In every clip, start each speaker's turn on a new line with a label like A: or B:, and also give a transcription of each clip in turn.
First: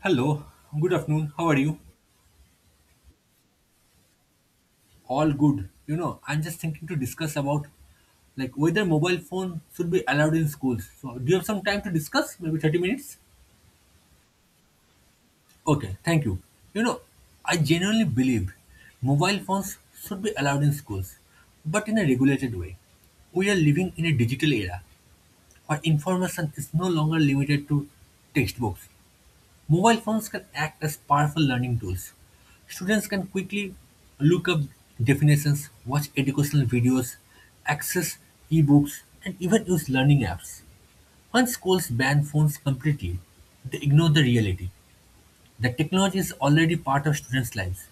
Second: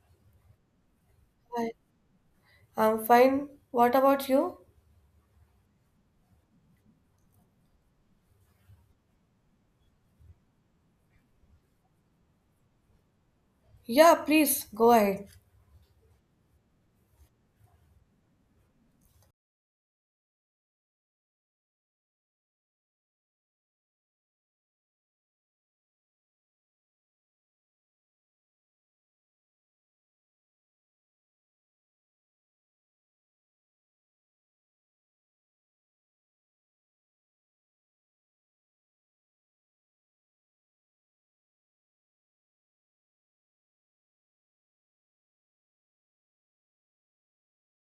A: Hello, good afternoon. How are
B: Hi,
A: you?
B: I'm fine. What about you?
A: All good. You know, I'm just thinking to discuss about like whether mobile phone should be allowed in schools. So, do you have some time to discuss? Maybe 30 minutes?
B: Yeah, please go ahead.
A: Okay, thank you. You know, I genuinely believe mobile phones should be allowed in schools, but in a regulated way. We are living in a digital era where information is no longer limited to textbooks. Mobile phones can act as powerful learning tools. Students can quickly look up definitions, watch educational videos, access ebooks, and even use learning apps. When schools ban phones completely, they ignore the reality that technology is already part of students' lives.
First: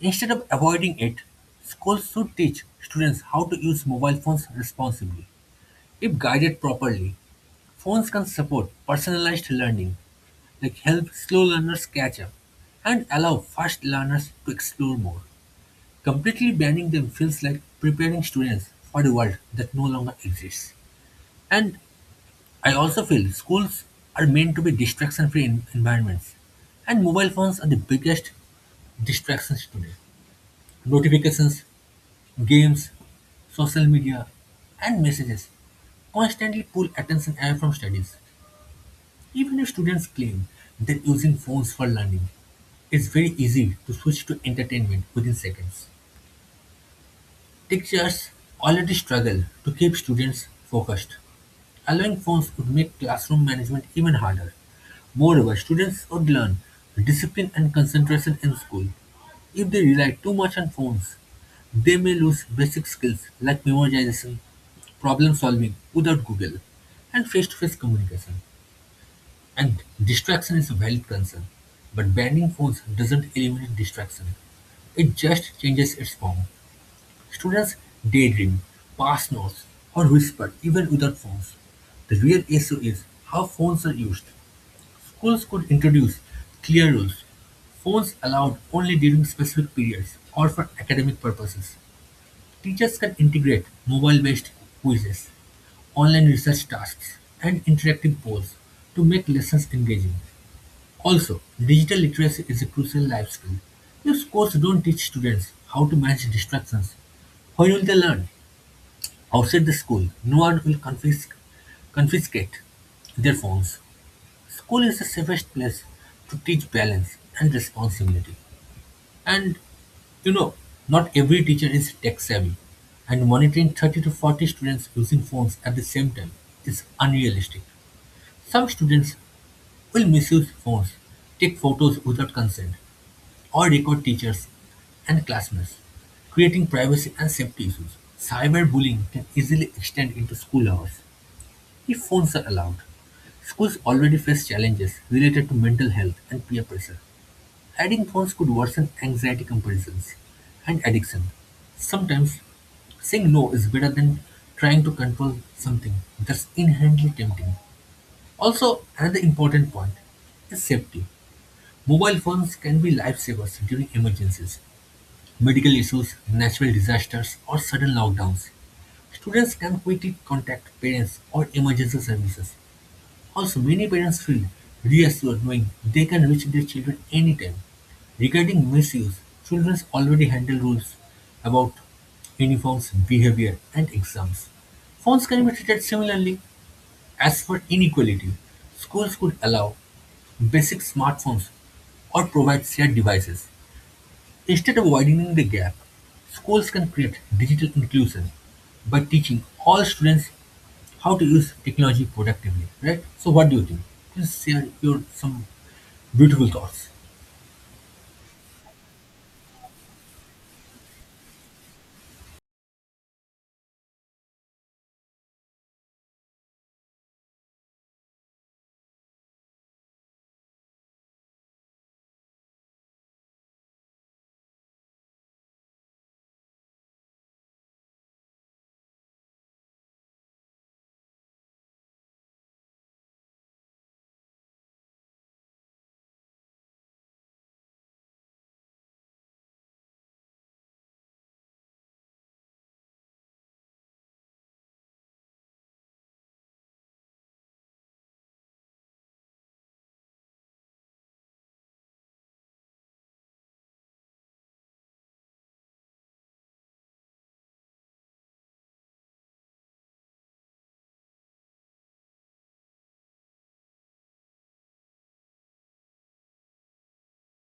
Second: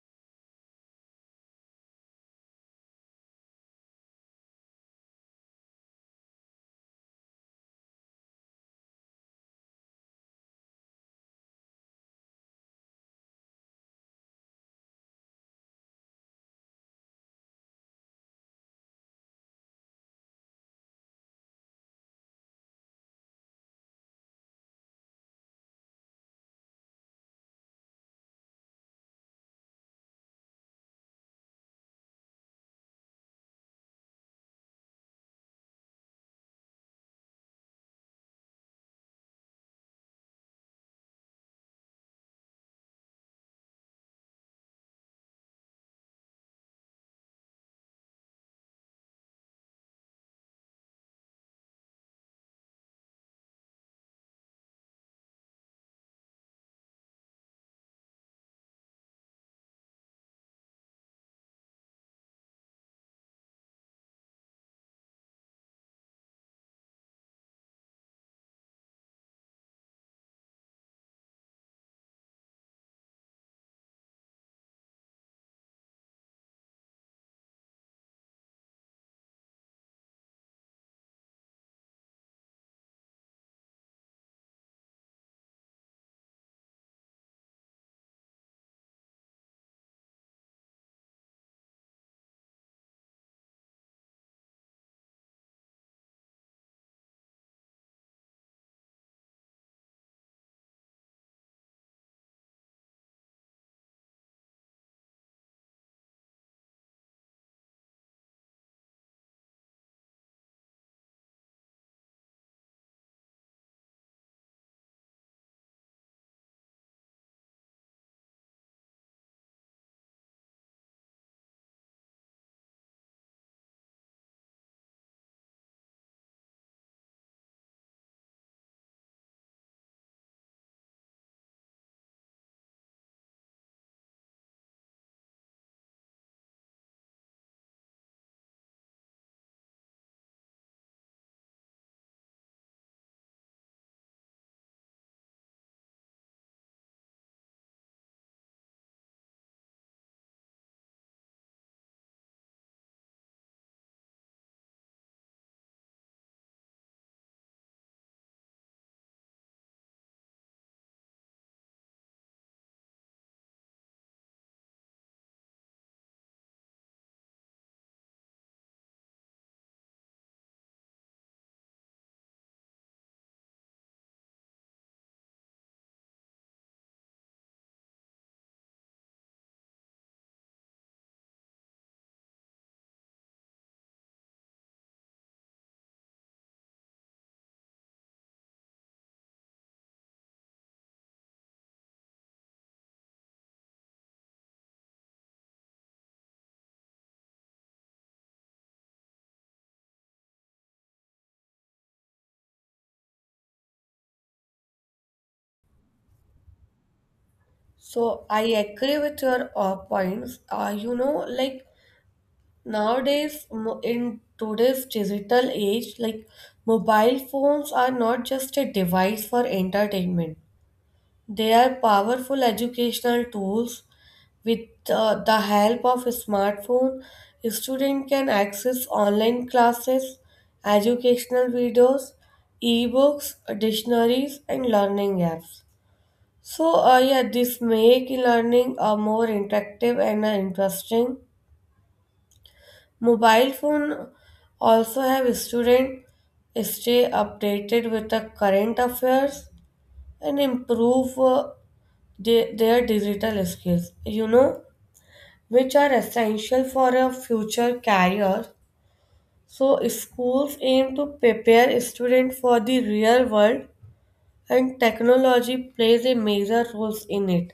A: Instead of avoiding it, schools should teach students how to use mobile phones responsibly. If guided properly, phones can support personalized learning, like help slow learners catch up and allow fast learners to explore more. Completely banning them feels like preparing students for a world that no longer exists. And I also feel schools are meant to be distraction free environments, and mobile phones are the biggest distractions today. Notifications, games, social media, and messages constantly pull attention away from studies. Even if students claim that using phones for learning, it's very easy to switch to entertainment within seconds. Teachers already struggle to keep students focused. Allowing phones would make classroom management even harder. Moreover, students would learn discipline and concentration in school. If they rely too much on phones, they may lose basic skills like memorization, problem solving without Google, and face to face communication. And distraction is a valid concern, but banning foods doesn't eliminate distraction. It just changes its form. Students daydream, pass notes, or whisper even without phones. The real issue is how phones are used. Schools could introduce clear rules. Phones allowed only during specific periods or for academic purposes. Teachers can integrate mobile-based quizzes, online research tasks, and interactive polls to make lessons engaging. Also, digital literacy is a crucial life skill. If schools don't teach students how to manage distractions, where will they learn? Outside the school, no one will confiscate their phones. School is the safest place to teach balance and responsibility. And you know, not every teacher is tech savvy, and monitoring 30 to 40 students using phones at the same time is unrealistic. Some students will misuse phones, take photos without consent, or record teachers and classmates, creating privacy and safety issues. Cyberbullying can easily extend into school hours if phones are allowed. Schools already face challenges related to mental health and peer pressure. Adding phones could worsen anxiety comparisons and addiction. Sometimes saying no is better than trying to control something that's inherently tempting. Also, another important point is safety. Mobile phones can be lifesavers during emergencies, medical issues, natural disasters, or sudden lockdowns. Students can quickly contact parents or emergency services. Also, many parents feel reassured knowing they can reach their children anytime. Regarding misuse, children already handle rules about uniforms, behavior, and exams. Phones can be treated similarly. As for inequality, schools could allow basic smartphones or provide shared devices. Instead of widening the gap, schools can create digital inclusion by teaching all students how to use technology productively, right? So what do you think? Please share your some beautiful thoughts.
B: So I agree with your points. Like nowadays in today's digital age, mobile phones are not just a device for entertainment. They are powerful educational tools. With the help of a smartphone, a student can access online classes, educational videos, ebooks, dictionaries, and learning apps. So, yeah, this make learning more interactive and interesting. Mobile phone also have student stay updated with the current affairs and improve their digital skills, you know, which are essential for a future career. So, schools aim to prepare students for the real world, and technology plays a major role in it.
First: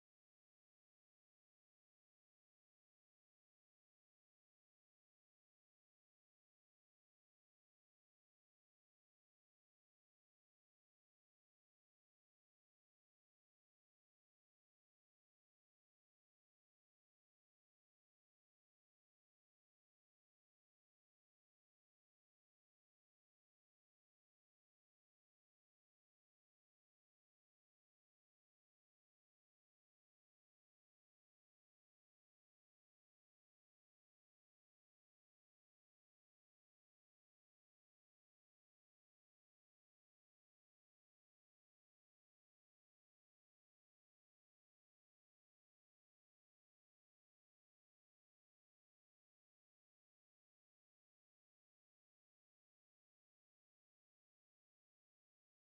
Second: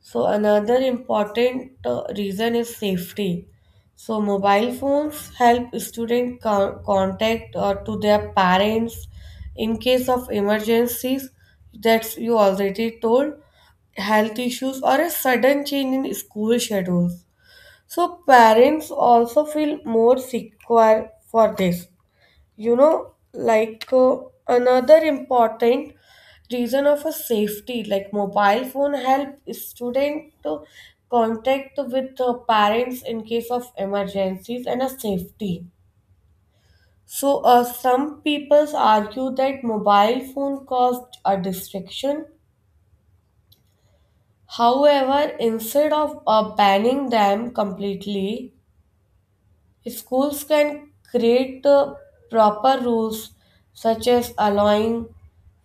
B: So, another important reason is safety. So, mobile phones help students contact to their parents in case of emergencies. That's you already told health issues or a sudden change in school schedules. So parents also feel more secure for this. You know, another important reason of a safety, like mobile phone help student to contact with parents in case of emergencies and a safety. So some people argue that mobile phone caused a distraction. However, instead of banning them completely, if schools can create proper rules such as allowing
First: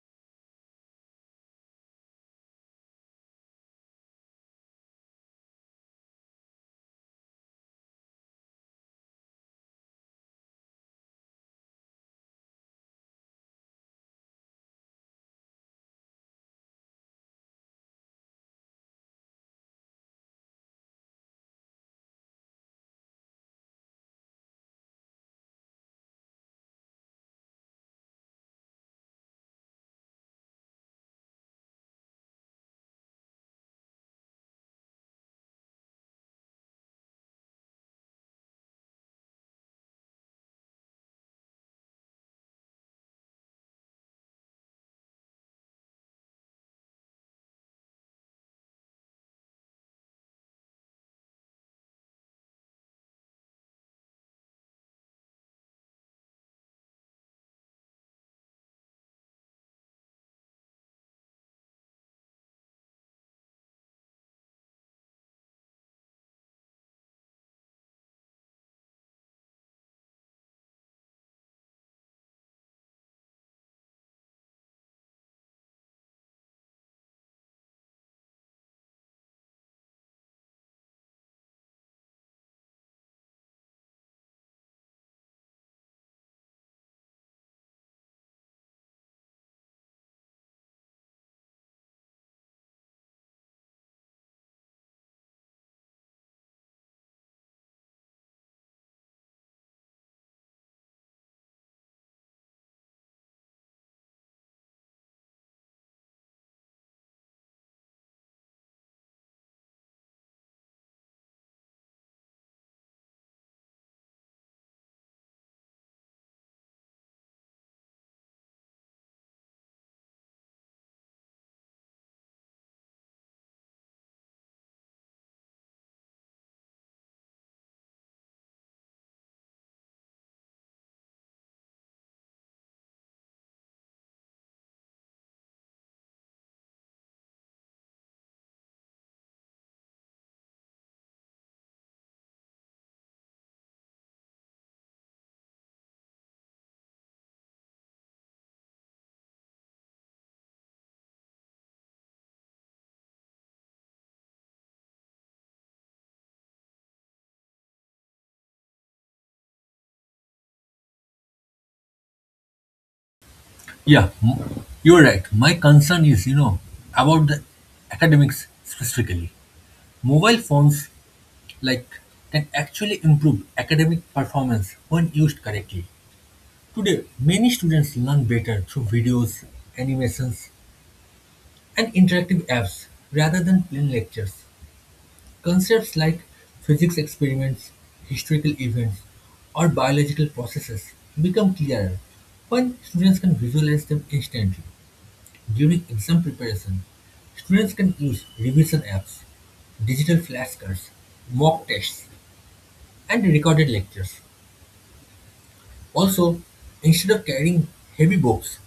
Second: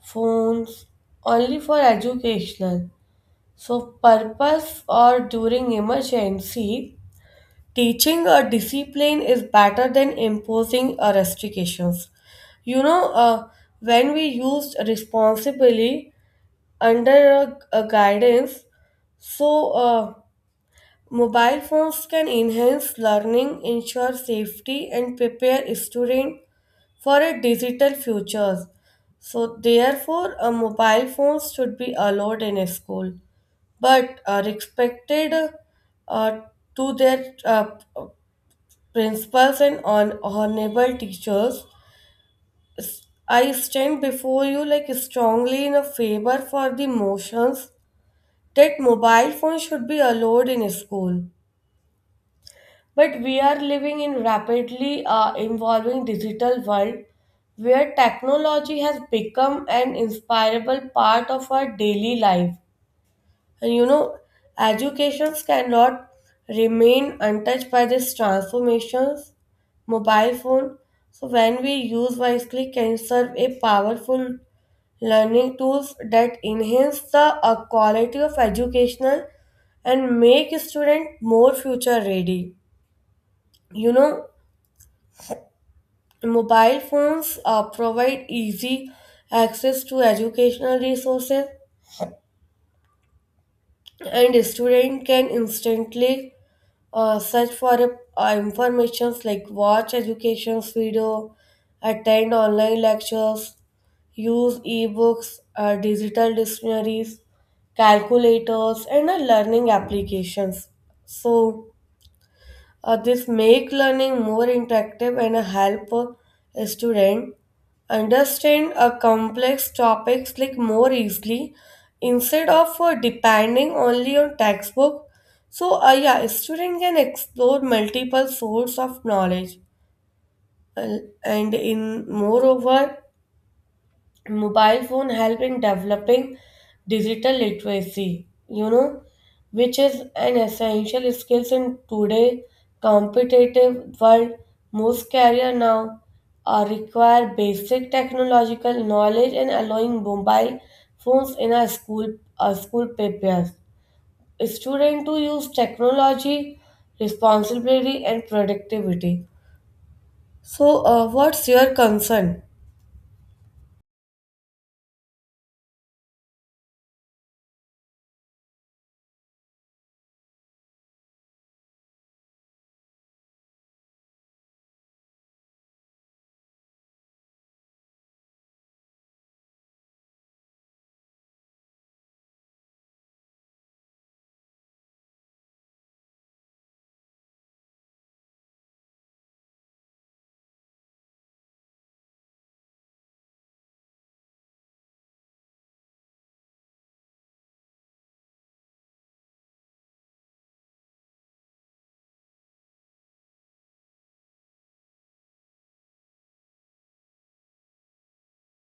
B: phones only for educational so purpose or during emergency, teaching a discipline is better than imposing a restrictions, you know uh, when we use responsibly under a guidance. So mobile phones can enhance learning, ensure safety, and prepare students for a digital future. So, therefore, mobile phones should be allowed in a school, but are expected uh, to their principals and on honorable teachers. I stand before you like strongly in a favor for the motions that mobile phones should be allowed in school. But we are living in rapidly evolving digital world where technology has become an inseparable part of our daily life. And you know, educations cannot remain untouched by these transformations. Mobile phone, so when we use wisely, can serve a powerful learning tools that enhance the quality of educational and make student more future ready. You know, mobile phones provide easy access to educational resources, and a student can instantly search for information, like watch education video, attend online lectures, use ebooks, digital dictionaries, calculators, and learning applications. So, this make learning more interactive and help a student understand a complex topics like more easily instead of depending only on textbook. So yeah, a student can explore multiple source of knowledge. Uh, and in moreover, mobile phone help in developing digital literacy, you know, which is an essential skill in today competitive world. Most career now require basic technological knowledge, and allowing mobile phones in a school, a school papers student to use technology responsibility and productivity. So what's your concern?
A: Yeah, you're right. My concern is, you know, about the academics specifically. Mobile phones like can actually improve academic performance when used correctly. Today, many students learn better through videos, animations, and interactive apps rather than plain lectures. Concepts like physics experiments, historical events, or biological processes become clearer when students can visualize them instantly. During exam preparation, students can use revision apps, digital flashcards, mock tests, and recorded lectures. Also, instead of carrying heavy books,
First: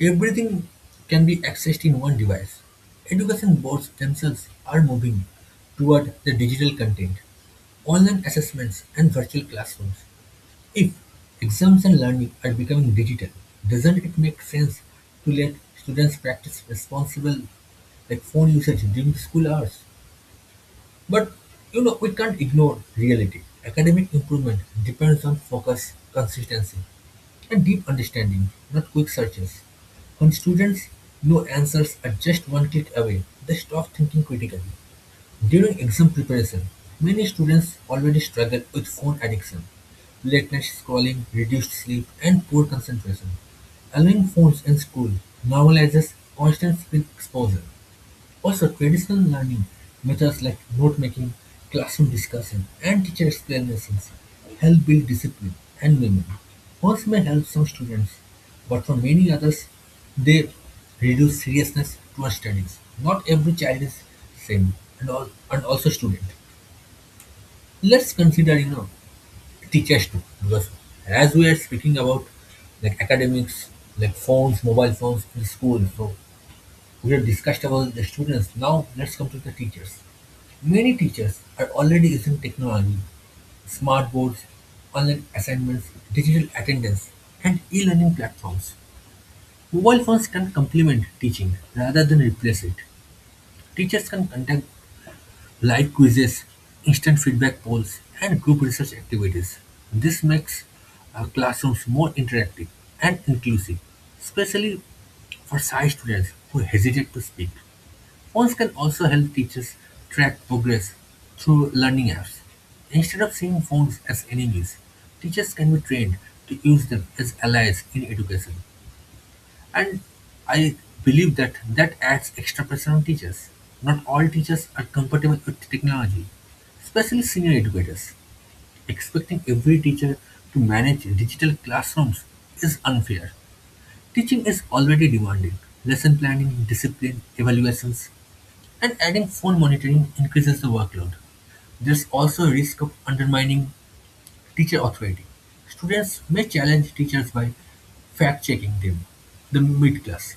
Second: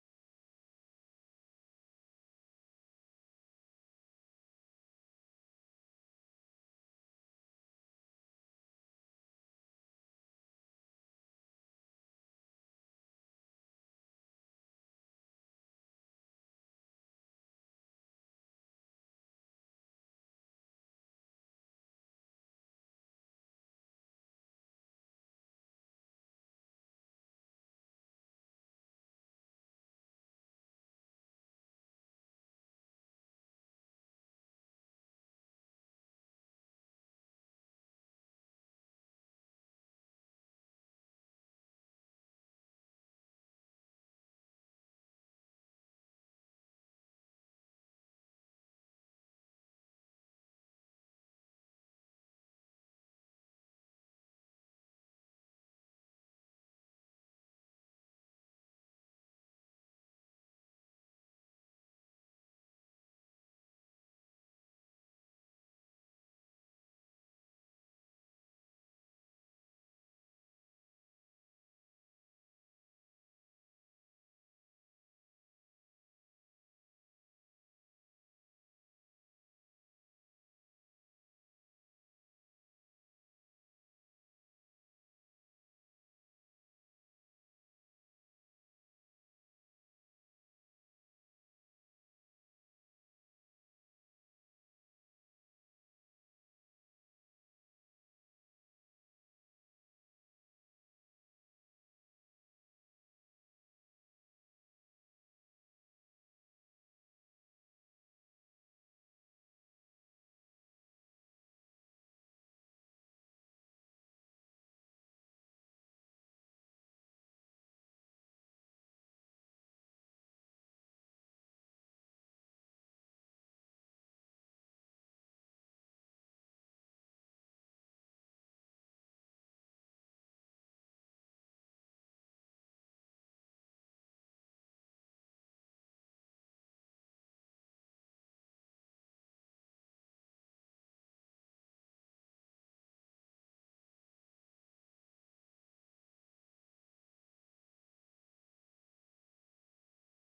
A: everything can be accessed in one device. Education boards themselves are moving toward the digital content, online assessments, and virtual classrooms. If exams and learning are becoming digital, doesn't it make sense to let students practice responsible like phone usage during school hours? But you know, we can't ignore reality. Academic improvement depends on focus, consistency, and deep understanding, not quick searches. When students know answers are just one click away, they stop thinking critically. During exam preparation, many students already struggle with phone addiction, late night scrolling, reduced sleep, and poor concentration. Allowing phones in school normalizes constant screen exposure. Also, traditional learning methods like note-making, classroom discussion, and teacher explanations help build discipline and memory. Words may help some students, but for many others, they reduce seriousness towards studies. Not every child is same, and also student. Let's consider, you know, teachers too, because as we are speaking about like academics, like phones, mobile phones in school, so we have discussed about the students, now let's come to the teachers. Many teachers are already using technology, smart boards, online assignments, digital attendance, and e learning platforms. Mobile phones can complement teaching rather than replace it. Teachers can conduct live quizzes, instant feedback polls, and group research activities. This makes classrooms more interactive and inclusive, especially for shy students who hesitate to speak. Phones can also help teachers track progress through learning apps. Instead of seeing phones as enemies, teachers can be trained to use them as allies in education. And I believe that adds extra pressure on teachers. Not all teachers are comfortable with technology, especially senior educators. Expecting every teacher to manage digital classrooms is unfair. Teaching is already demanding. Lesson planning, discipline, evaluations, and adding phone monitoring increases the workload. There's also a risk of undermining teacher authority. Students may challenge teachers by fact checking them, the mid class.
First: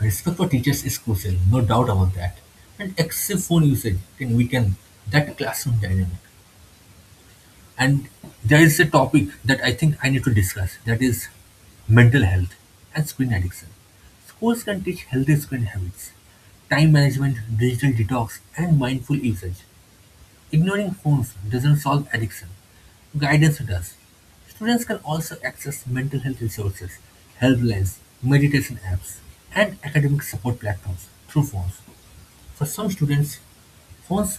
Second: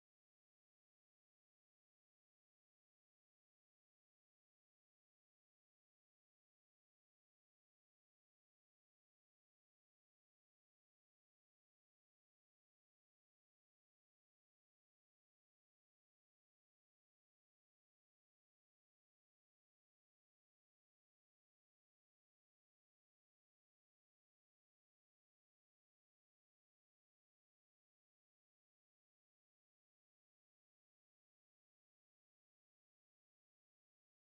A: Respect for teachers is crucial, no doubt about that. And excessive phone usage can weaken that classroom dynamic. And there is a topic that I think I need to discuss that is mental health and screen addiction. Schools can teach healthy screen habits, time management, digital detox, and mindful usage. Ignoring phones doesn't solve addiction, guidance does. Students can also access mental health resources, helplines, meditation apps, and academic support platforms through phones. For some students, phones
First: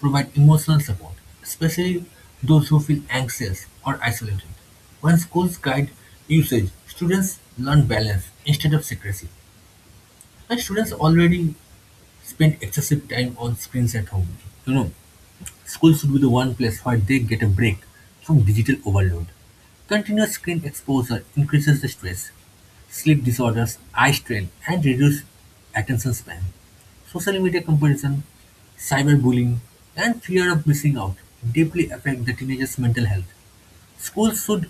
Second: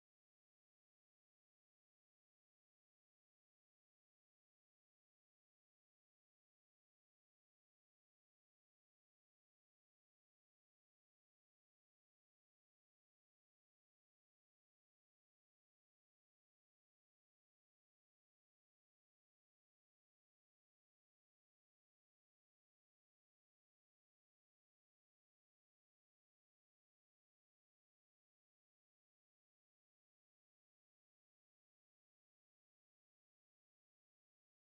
A: provide emotional support, especially those who feel anxious or isolated. When schools guide usage, students learn balance instead of secrecy. And students already spend excessive time on screens at home. You know, school should be the one place where they get a break from digital overload. Continuous screen exposure increases the stress, sleep disorders, eye strain, and reduced attention span. Social media comparison, cyberbullying, and fear of missing out deeply affect the teenager's mental health. Schools should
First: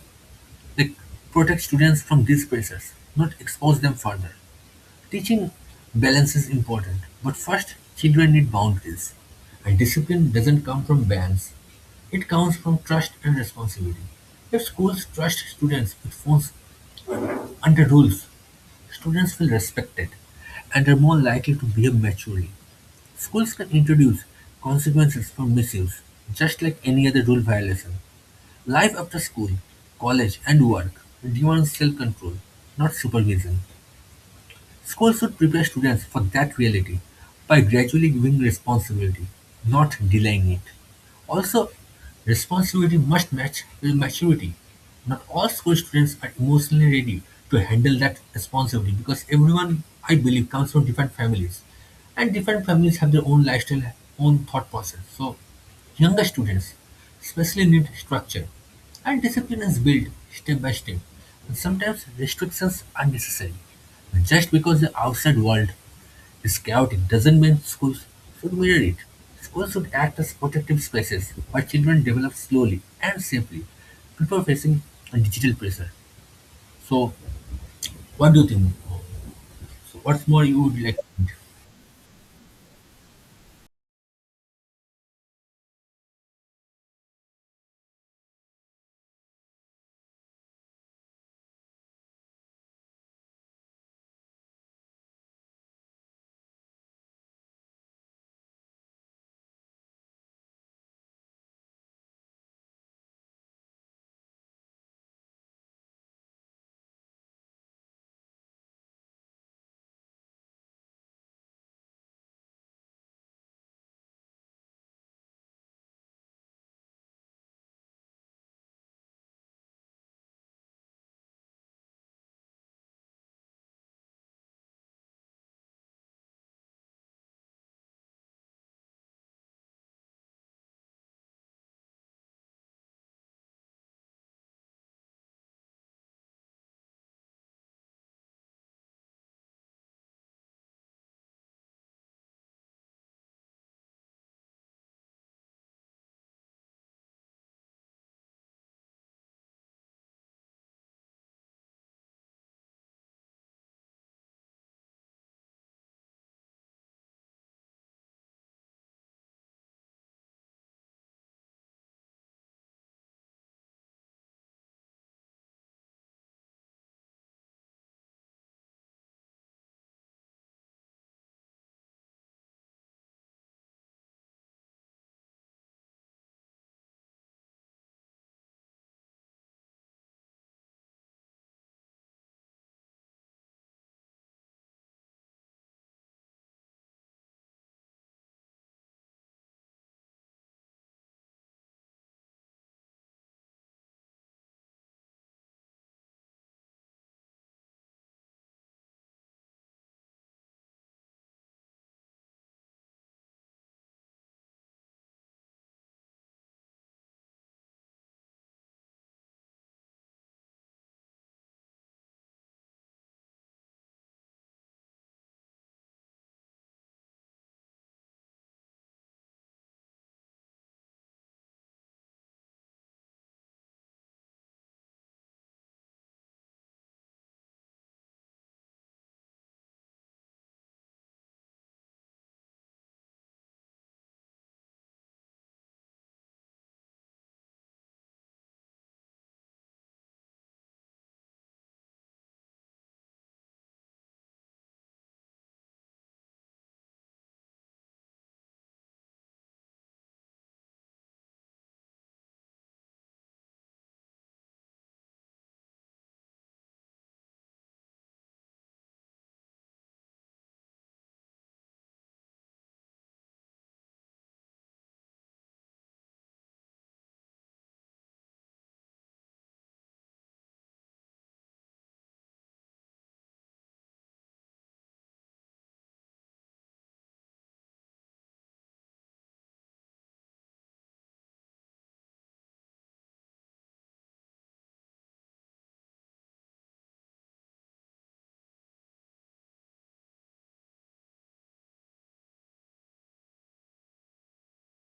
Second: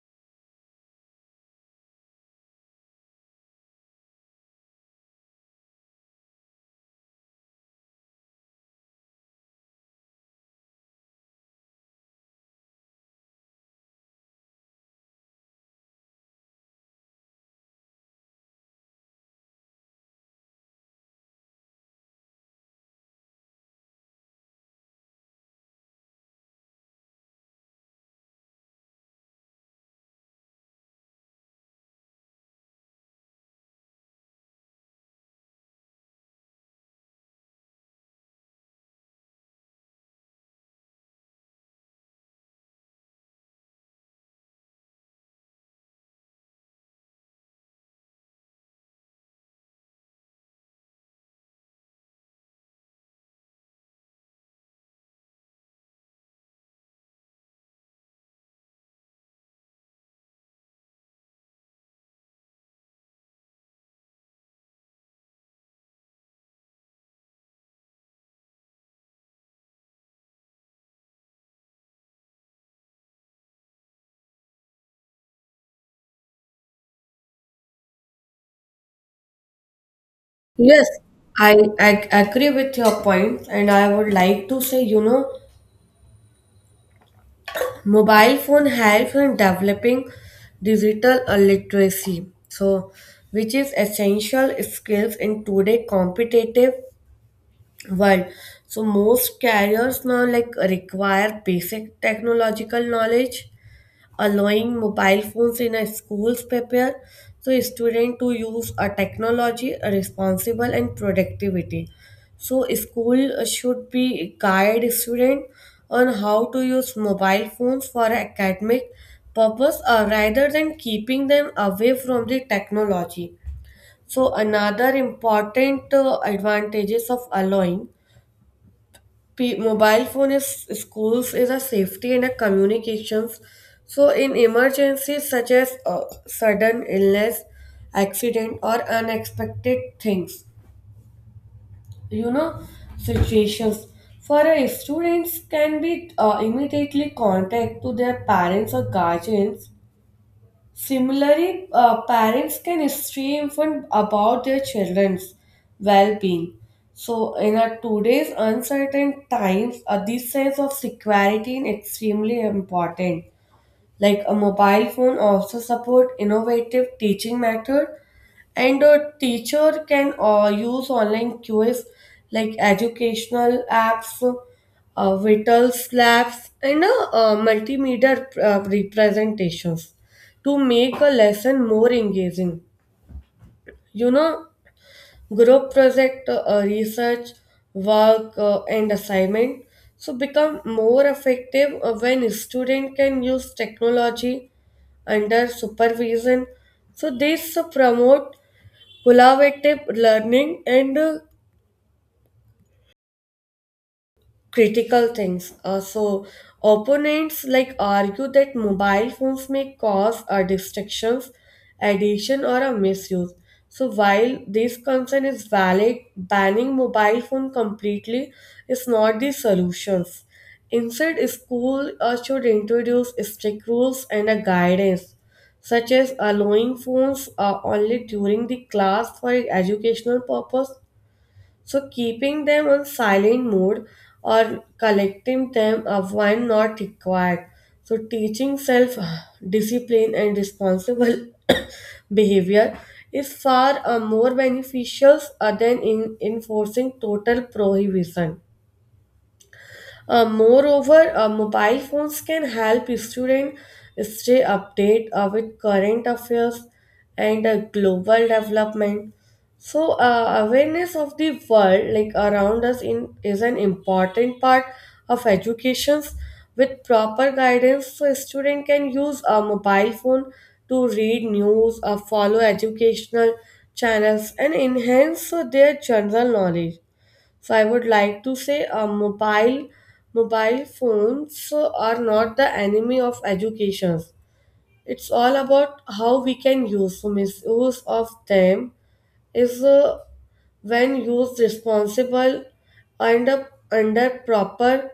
A: like, protect students from these pressures, not expose them further. Teaching balance is important, but first, children need boundaries. And discipline doesn't come from bans, it comes from trust and responsibility. If schools trust students with phones under rules, students feel respected and are more likely to behave maturely. Schools can introduce consequences for misuse, just like any other rule violation. Life after school, college, and work demands self control, not supervision. Schools should prepare students for that reality by gradually giving responsibility, not delaying it. Also, responsibility must match with maturity. Not all school students are emotionally ready to handle that responsibility because everyone, I believe, comes from different families. And different families have their own lifestyle, own thought process. So younger students especially need structure, and discipline is built step by step, and sometimes restrictions are necessary. Just because the outside world is chaotic doesn't mean schools should mirror it. Schools should act as protective spaces where children develop slowly and safely before facing a digital pressure. So, what do you think? So what's more you would
B: Yes,
A: like?
B: I agree with your point, and I would like to say, you know, mobile phone helps in developing digital literacy, so which is essential skills in today competitive world. So most carriers now like require basic technological knowledge, allowing mobile phones in a schools prepare so student to use a technology responsible and productivity. So school should be guide student on how to use mobile phones for academic purpose, rather than keeping them away from the technology. So another important advantages of allowing mobile phone is schools is a safety and a communications. So in emergencies such as sudden illness, accident, or unexpected things, you know, situations, for a students can be immediately contact to their parents or guardians. Similarly, parents can instruct infant about their children's well-being. So, in our today's uncertain times, this sense of security is extremely important. Like a mobile phone also support innovative teaching method, and a teacher can use online quiz like educational apps, vitals labs, and multimedia representations to make a lesson more engaging. You know, group project, research, work, and assignment. So become more effective when student can use technology under supervision. So this promote collaborative learning and critical things. So opponents like argue that mobile phones may cause distractions, addiction, or a misuse. So while this concern is valid, banning mobile phone completely is not the solutions. Instead, school should introduce strict rules and a guidance, such as allowing phones only during the class for educational purpose, so keeping them on silent mode or collecting them up when not required. So teaching self discipline and responsible behavior is far more beneficial than in enforcing total prohibition. Moreover, mobile phones can help students stay updated with current affairs and global development. So, awareness of the world like around us in is an important part of educations. With proper guidance, so a student can use a mobile phone to read news, follow educational channels, and enhance their general knowledge. So I would like to say mobile phones are not the enemy of education. It's all about how we can use. So misuse of them is when used responsible under proper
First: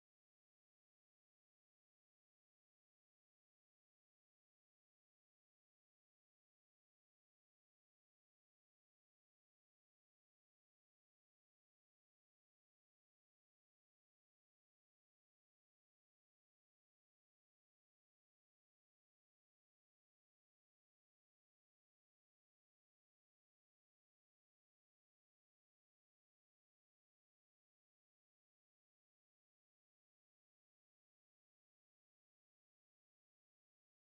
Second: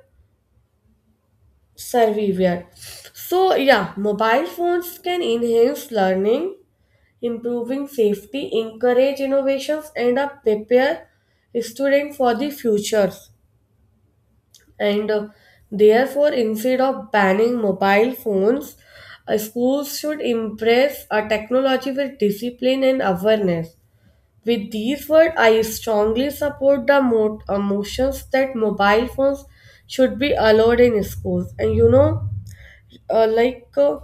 B: surveillance. So yeah, mobile phones can enhance learning, improving safety, encourage innovations, and prepare students for the future. And therefore, instead of banning mobile phones, schools should embrace a technology with discipline and awareness. With these words, I strongly support the motions that mobile phones should be allowed in schools. And you know, like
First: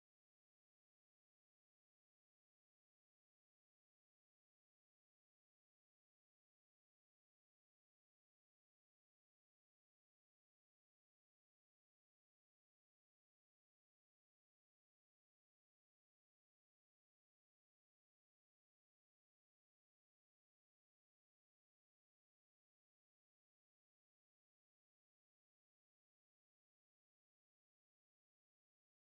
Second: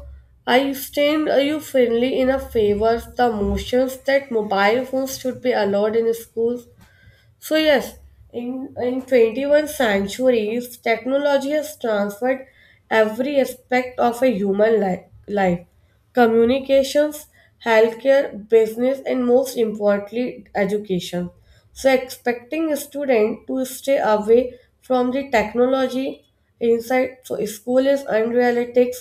B: I stand you firmly in a favor the motions that mobile phones should be allowed in schools. So yes, in 21st centuries, technology has transferred every aspect of a human life, communications, healthcare, business, and most importantly, education. So expecting a student to stay away from the technology inside so school is unrealistic.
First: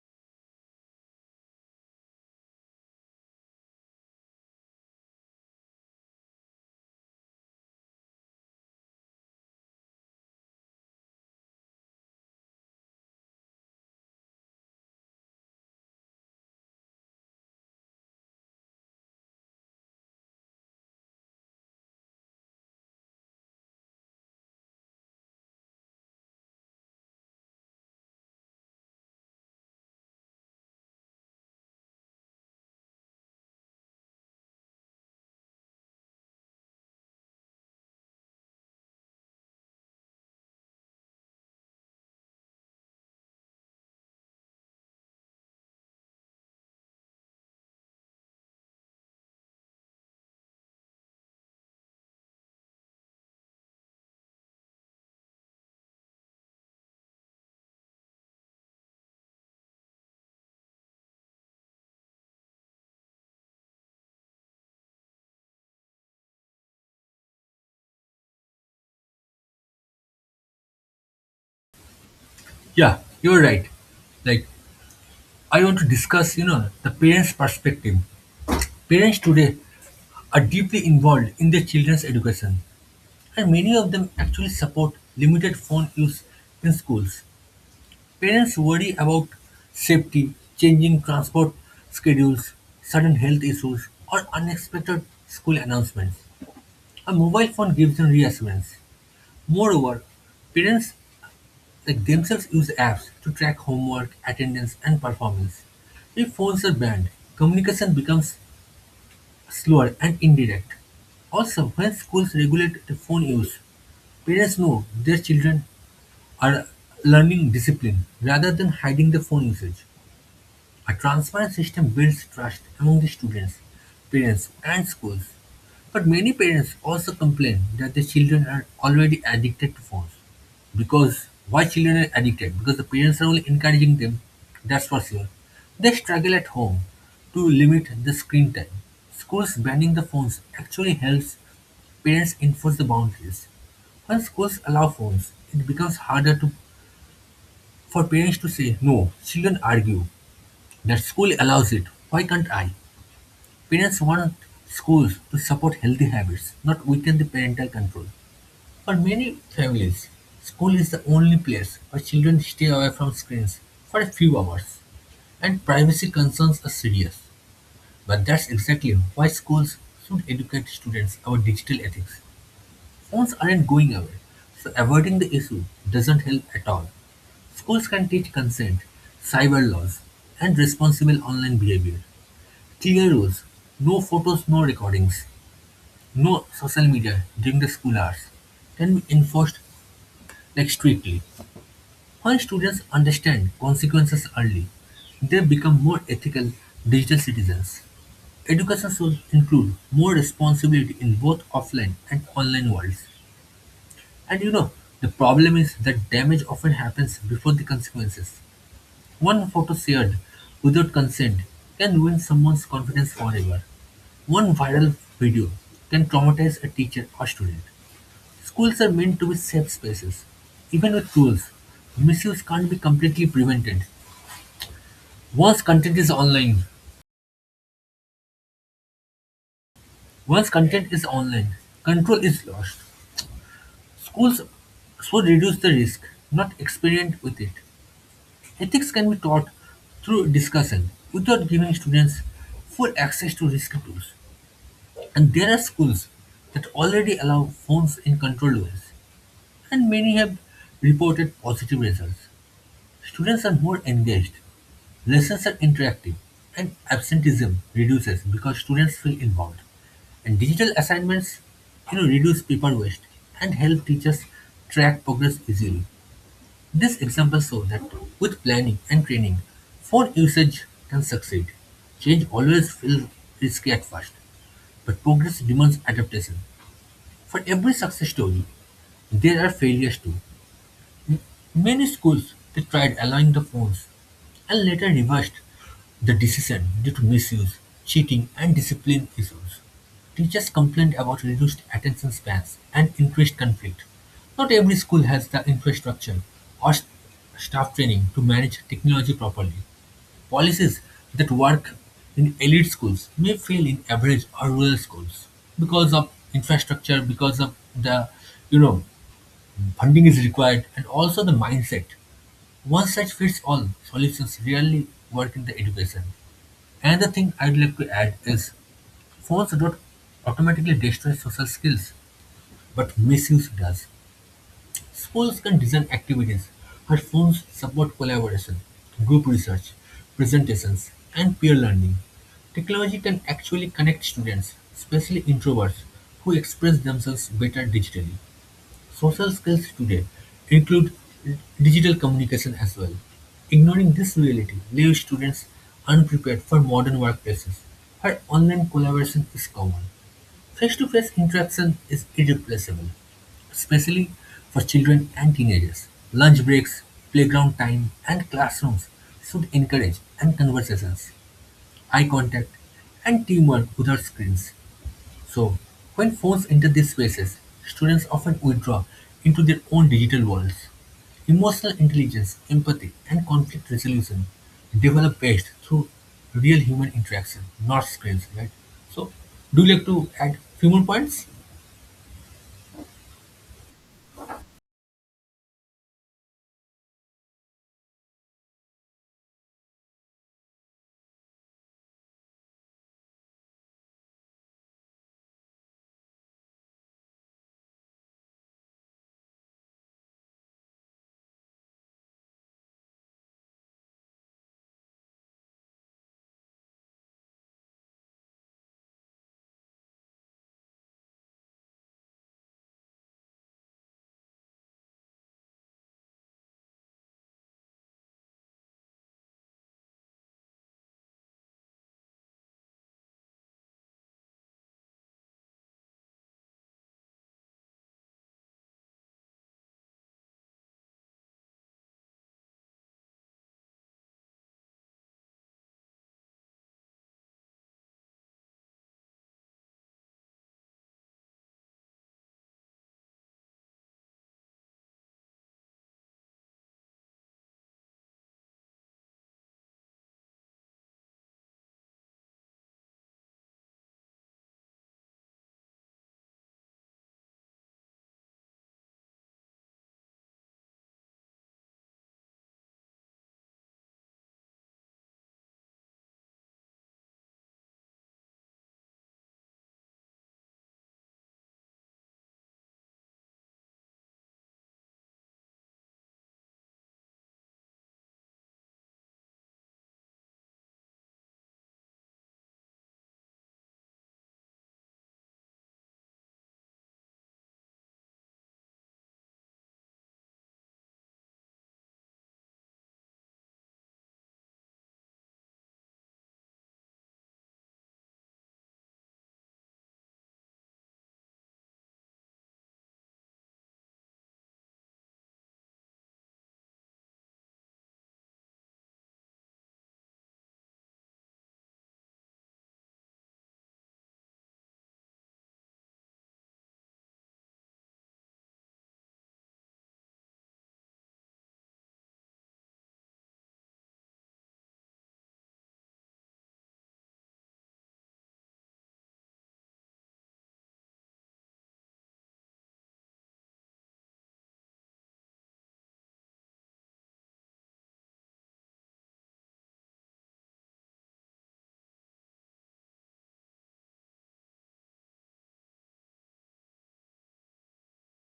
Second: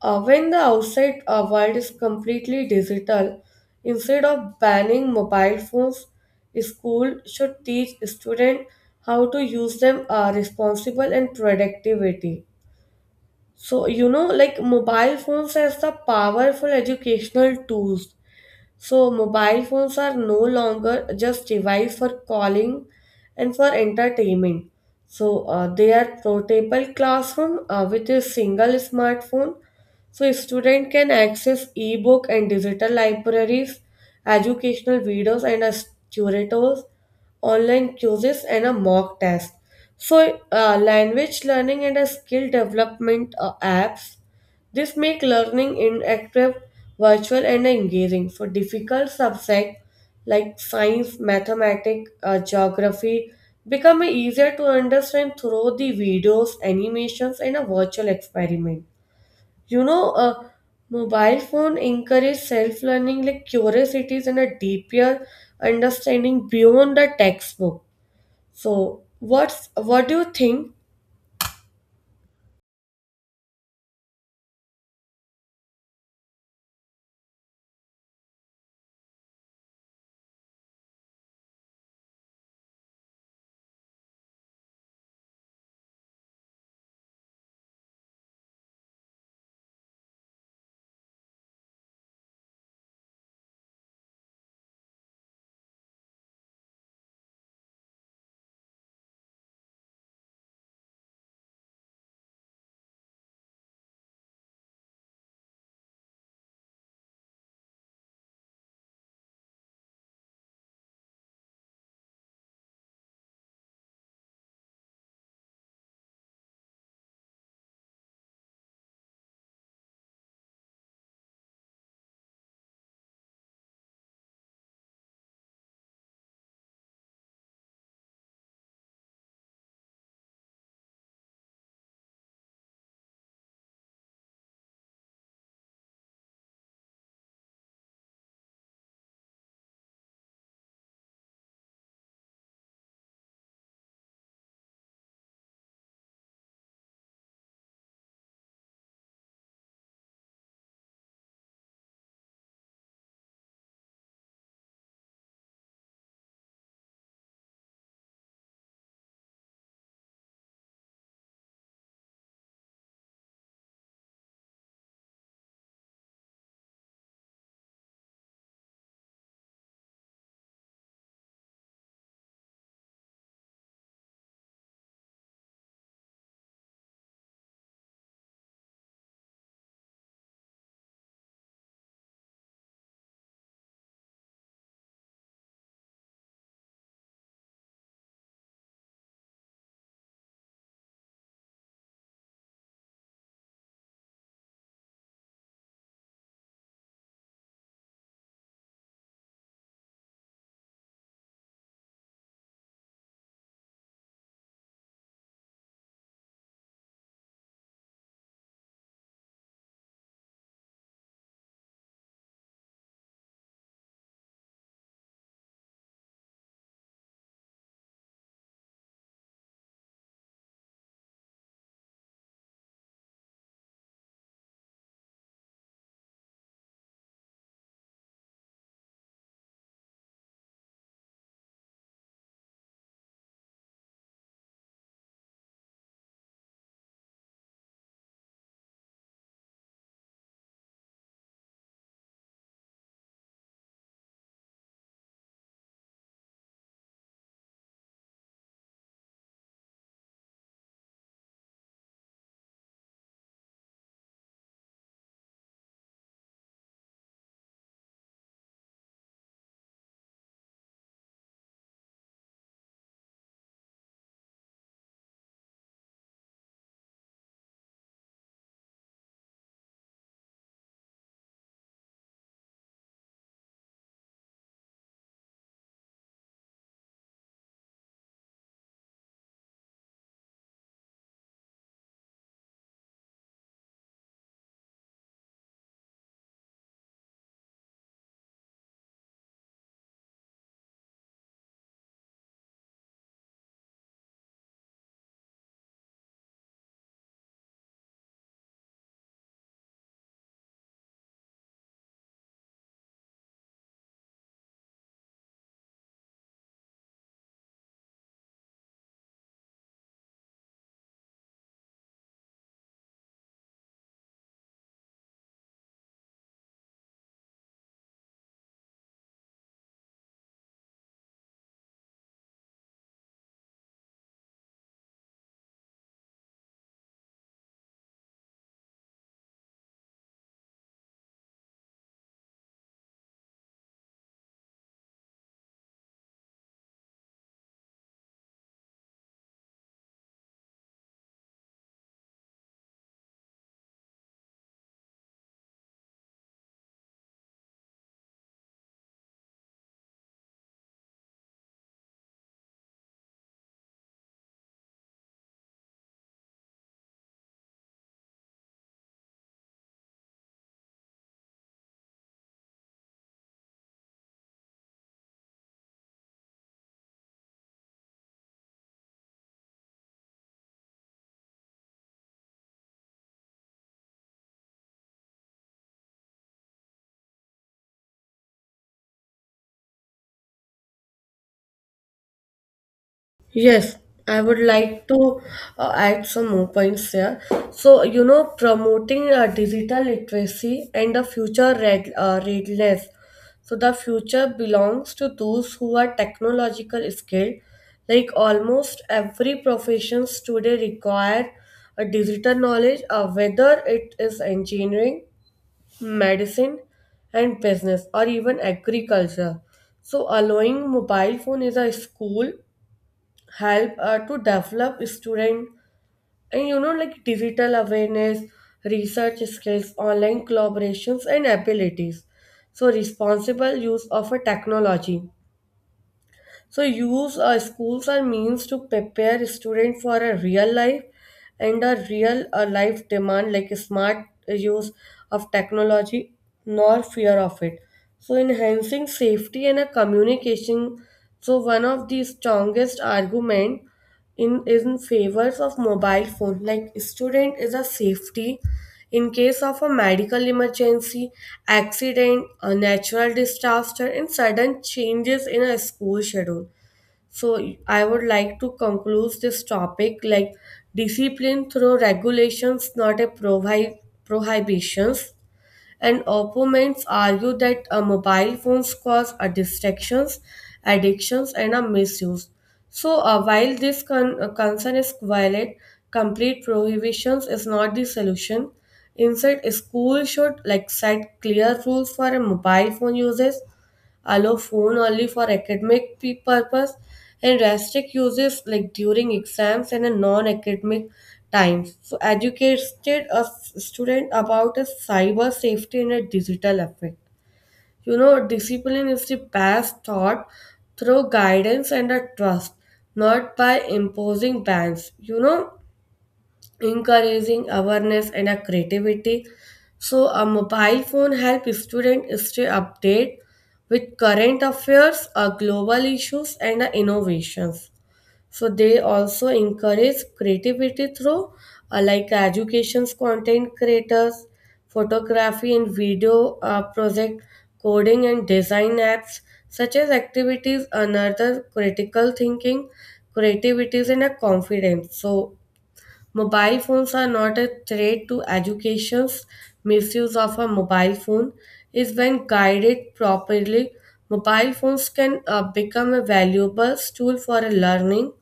B: When the outside world is completely digital, instead of banning mobile phones, school should teach students how to use them responsible and productivity. So you know, like mobile phones as the powerful educational tools. So, mobile phones are no longer just device for calling and for entertainment. So, they are portable classroom with a single smartphone. So, a student can access ebook and digital libraries, educational videos and tutors, online quizzes and a mock test. So, language learning and a skill development apps, this makes learning interactive, virtual, and engaging. For difficult subjects like science, mathematics, or geography, become easier to understand through the videos, animations, and a virtual experiment. You know, a mobile phone encourage self-learning like curiosities and a deeper understanding beyond the textbook. So, what do you think?
A: Yeah, you're right. Like I want to discuss, you know, the parents' perspective. Parents today are deeply involved in their children's education, and many of them actually support limited phone use in schools. Parents worry about safety, changing transport schedules, sudden health issues, or unexpected school announcements. A mobile phone gives them reassurance. Moreover, parents like themselves use apps to track homework, attendance, and performance. If phones are banned, communication becomes slower and indirect. Also, when schools regulate the phone use, parents know their children are learning discipline rather than hiding the phone usage. A transparent system builds trust among the students, parents, and schools. But many parents also complain that their children are already addicted to phones. Because why children are addicted? Because the parents are only encouraging them, that's for sure. They struggle at home to limit the screen time. Schools banning the phones actually helps parents enforce the boundaries. When schools allow phones, it becomes harder for parents to say no, children argue. That school allows it, why can't I? Parents want schools to support healthy habits, not weaken the parental control. For many families, school is the only place where children stay away from screens for a few hours, and privacy concerns are serious. But that's exactly why schools should educate students about digital ethics. Phones aren't going away, so avoiding the issue doesn't help at all. Schools can teach consent, cyber laws, and responsible online behavior. Clear rules: no photos, no recordings, no social media during the school hours can be enforced like strictly. When students understand consequences early, they become more ethical digital citizens. Education should include more responsibility in both offline and online worlds. And you know, the problem is that damage often happens before the consequences. One photo shared without consent can ruin someone's confidence forever. One viral video can traumatize a teacher or student. Schools are meant to be safe spaces. Even with rules, misuse can't be completely prevented. Once content is online, once content is online, control is lost. Schools should reduce the risk, not experiment with it. Ethics can be taught through discussion without giving students full access to risky tools. And there are schools that already allow phones in controlled ways, and many have reported positive results. Students are more engaged, lessons are interactive, and absenteeism reduces because students feel involved. And digital assignments, reduce paper waste and help teachers track progress easily. This example shows that with planning and training, phone usage can succeed. Change always feels risky at first, but progress demands adaptation. For every success story, there are failures too. Many schools they tried allowing the phones and later reversed the decision due to misuse, cheating, and discipline issues. Teachers complained about reduced attention spans and increased conflict. Not every school has the infrastructure or staff training to manage technology properly. Policies that work in elite schools may fail in average or rural schools because of infrastructure, because of the, you know funding is required, and also the mindset. One-size-fits-all solutions rarely work in the education. Another thing I'd like to add is phones don't automatically destroy social skills, but misuse does. Schools can design activities where phones support collaboration, group research, presentations, and peer learning. Technology can actually connect students, especially introverts, who express themselves better digitally. Social skills today include digital communication as well. Ignoring this reality leaves students unprepared for modern workplaces, where online collaboration is common. Face to face interaction is irreplaceable, especially for children and teenagers. Lunch breaks, playground time, and classrooms should encourage and conversations, eye contact, and teamwork without screens. So, when phones enter these spaces, students often withdraw into their own digital worlds. Emotional intelligence, empathy, and conflict resolution develop best through real human interaction, not screens, right? So, do you like to add few more points?
B: Yes, I would like to add some more points here. So, you know, promoting digital literacy and the future readiness. So, the future belongs to those who are technological skilled. Like almost every professions today require a digital knowledge, whether it is engineering, medicine, and business, or even agriculture. So, allowing mobile phone is a school help to develop student, and you know, like digital awareness, research skills, online collaborations and abilities, so responsible use of a technology. So use schools are means to prepare student for a real life, and a real life demand like smart use of technology, nor fear of it. So enhancing safety and a communication. So one of the strongest argument in favors of mobile phone like student is a safety, in case of a medical emergency, accident, a natural disaster, and sudden changes in a school schedule. So I would like to conclude this topic like discipline through regulations, not a prohibitions. And opponents argue that mobile phones cause a distractions, addictions, and a misuse. So, while this concern is valid, complete prohibitions is not the solution. Instead, schools should like set clear rules for a mobile phone uses, allow phone only for academic purpose and restrict uses like during exams and in non-academic times. So educated a student about a cyber safety and a digital effect, you know, discipline is the best taught through guidance and a trust, not by imposing bans, you know, encouraging awareness and a creativity. So a mobile phone helps students stay updated with current affairs, global issues, and innovations. So they also encourage creativity through like education's content creators, photography and video project, coding and design apps. Such as activities another critical thinking, creativities and a confidence. So mobile phones are not a threat to educations. Misuse of a mobile phone is when guided properly. Mobile phones can become a valuable tool for a learning,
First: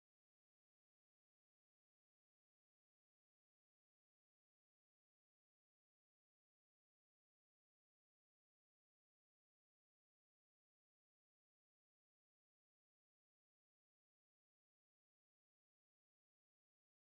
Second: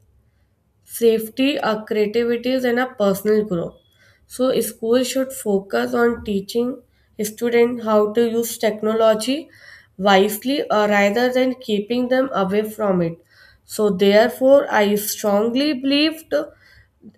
B: safety, creativity, and a personal growth. So, schools should focus on teaching students how to use technology wisely, rather than keeping them away from it. So, therefore, I strongly believed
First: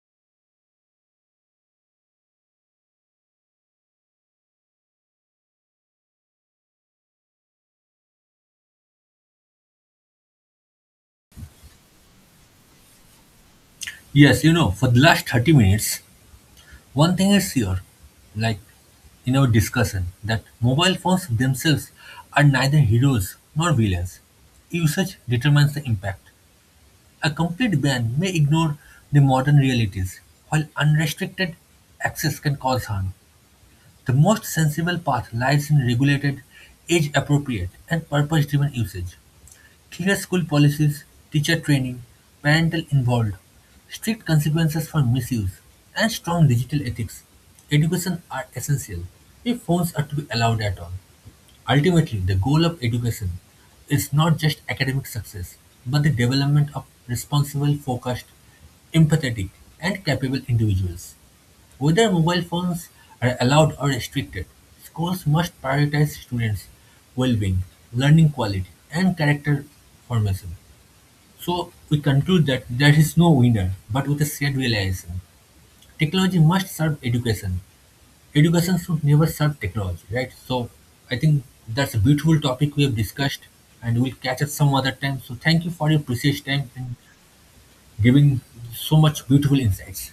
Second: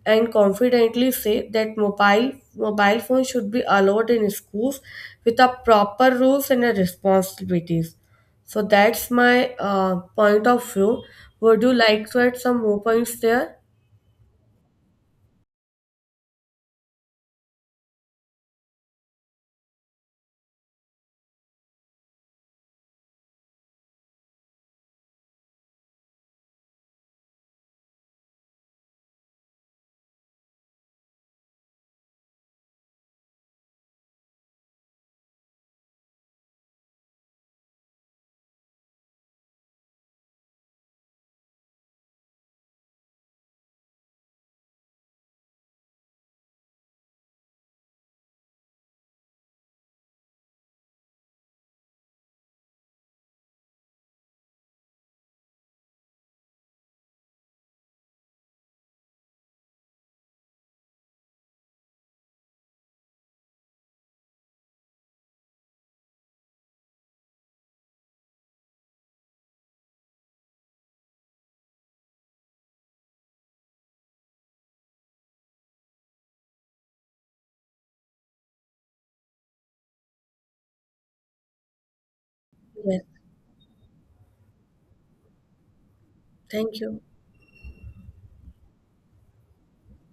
B: and confidently say that mobile phones should be allowed in schools with a proper rules and a responsibilities. So that's my point of view. Would you like to add some more points there?
A: Yes, you know, for the last 30 minutes, one thing is sure, like in our discussion, that mobile phones themselves are neither heroes nor villains. Usage determines the impact. A complete ban may ignore the modern realities, while unrestricted access can cause harm. The most sensible path lies in regulated, age-appropriate, and purpose-driven usage. Clear school policies, teacher training, parental involved, strict consequences for misuse, and strong digital ethics. Education are essential if phones are to be allowed at all. Ultimately, the goal of education is not just academic success, but the development of responsible, focused, empathetic, and capable individuals. Whether mobile phones are allowed or restricted, schools must prioritize students' well being, learning quality, and character formation. So, we conclude that there is no winner, but with a shared realization. Technology must serve education. Education should never serve technology, right? So, I think that's a beautiful topic we have
B: Yes,
A: discussed, and we'll catch up some other time. So, thank you for your precious time
B: thank
A: and
B: you.
A: giving so much beautiful insights.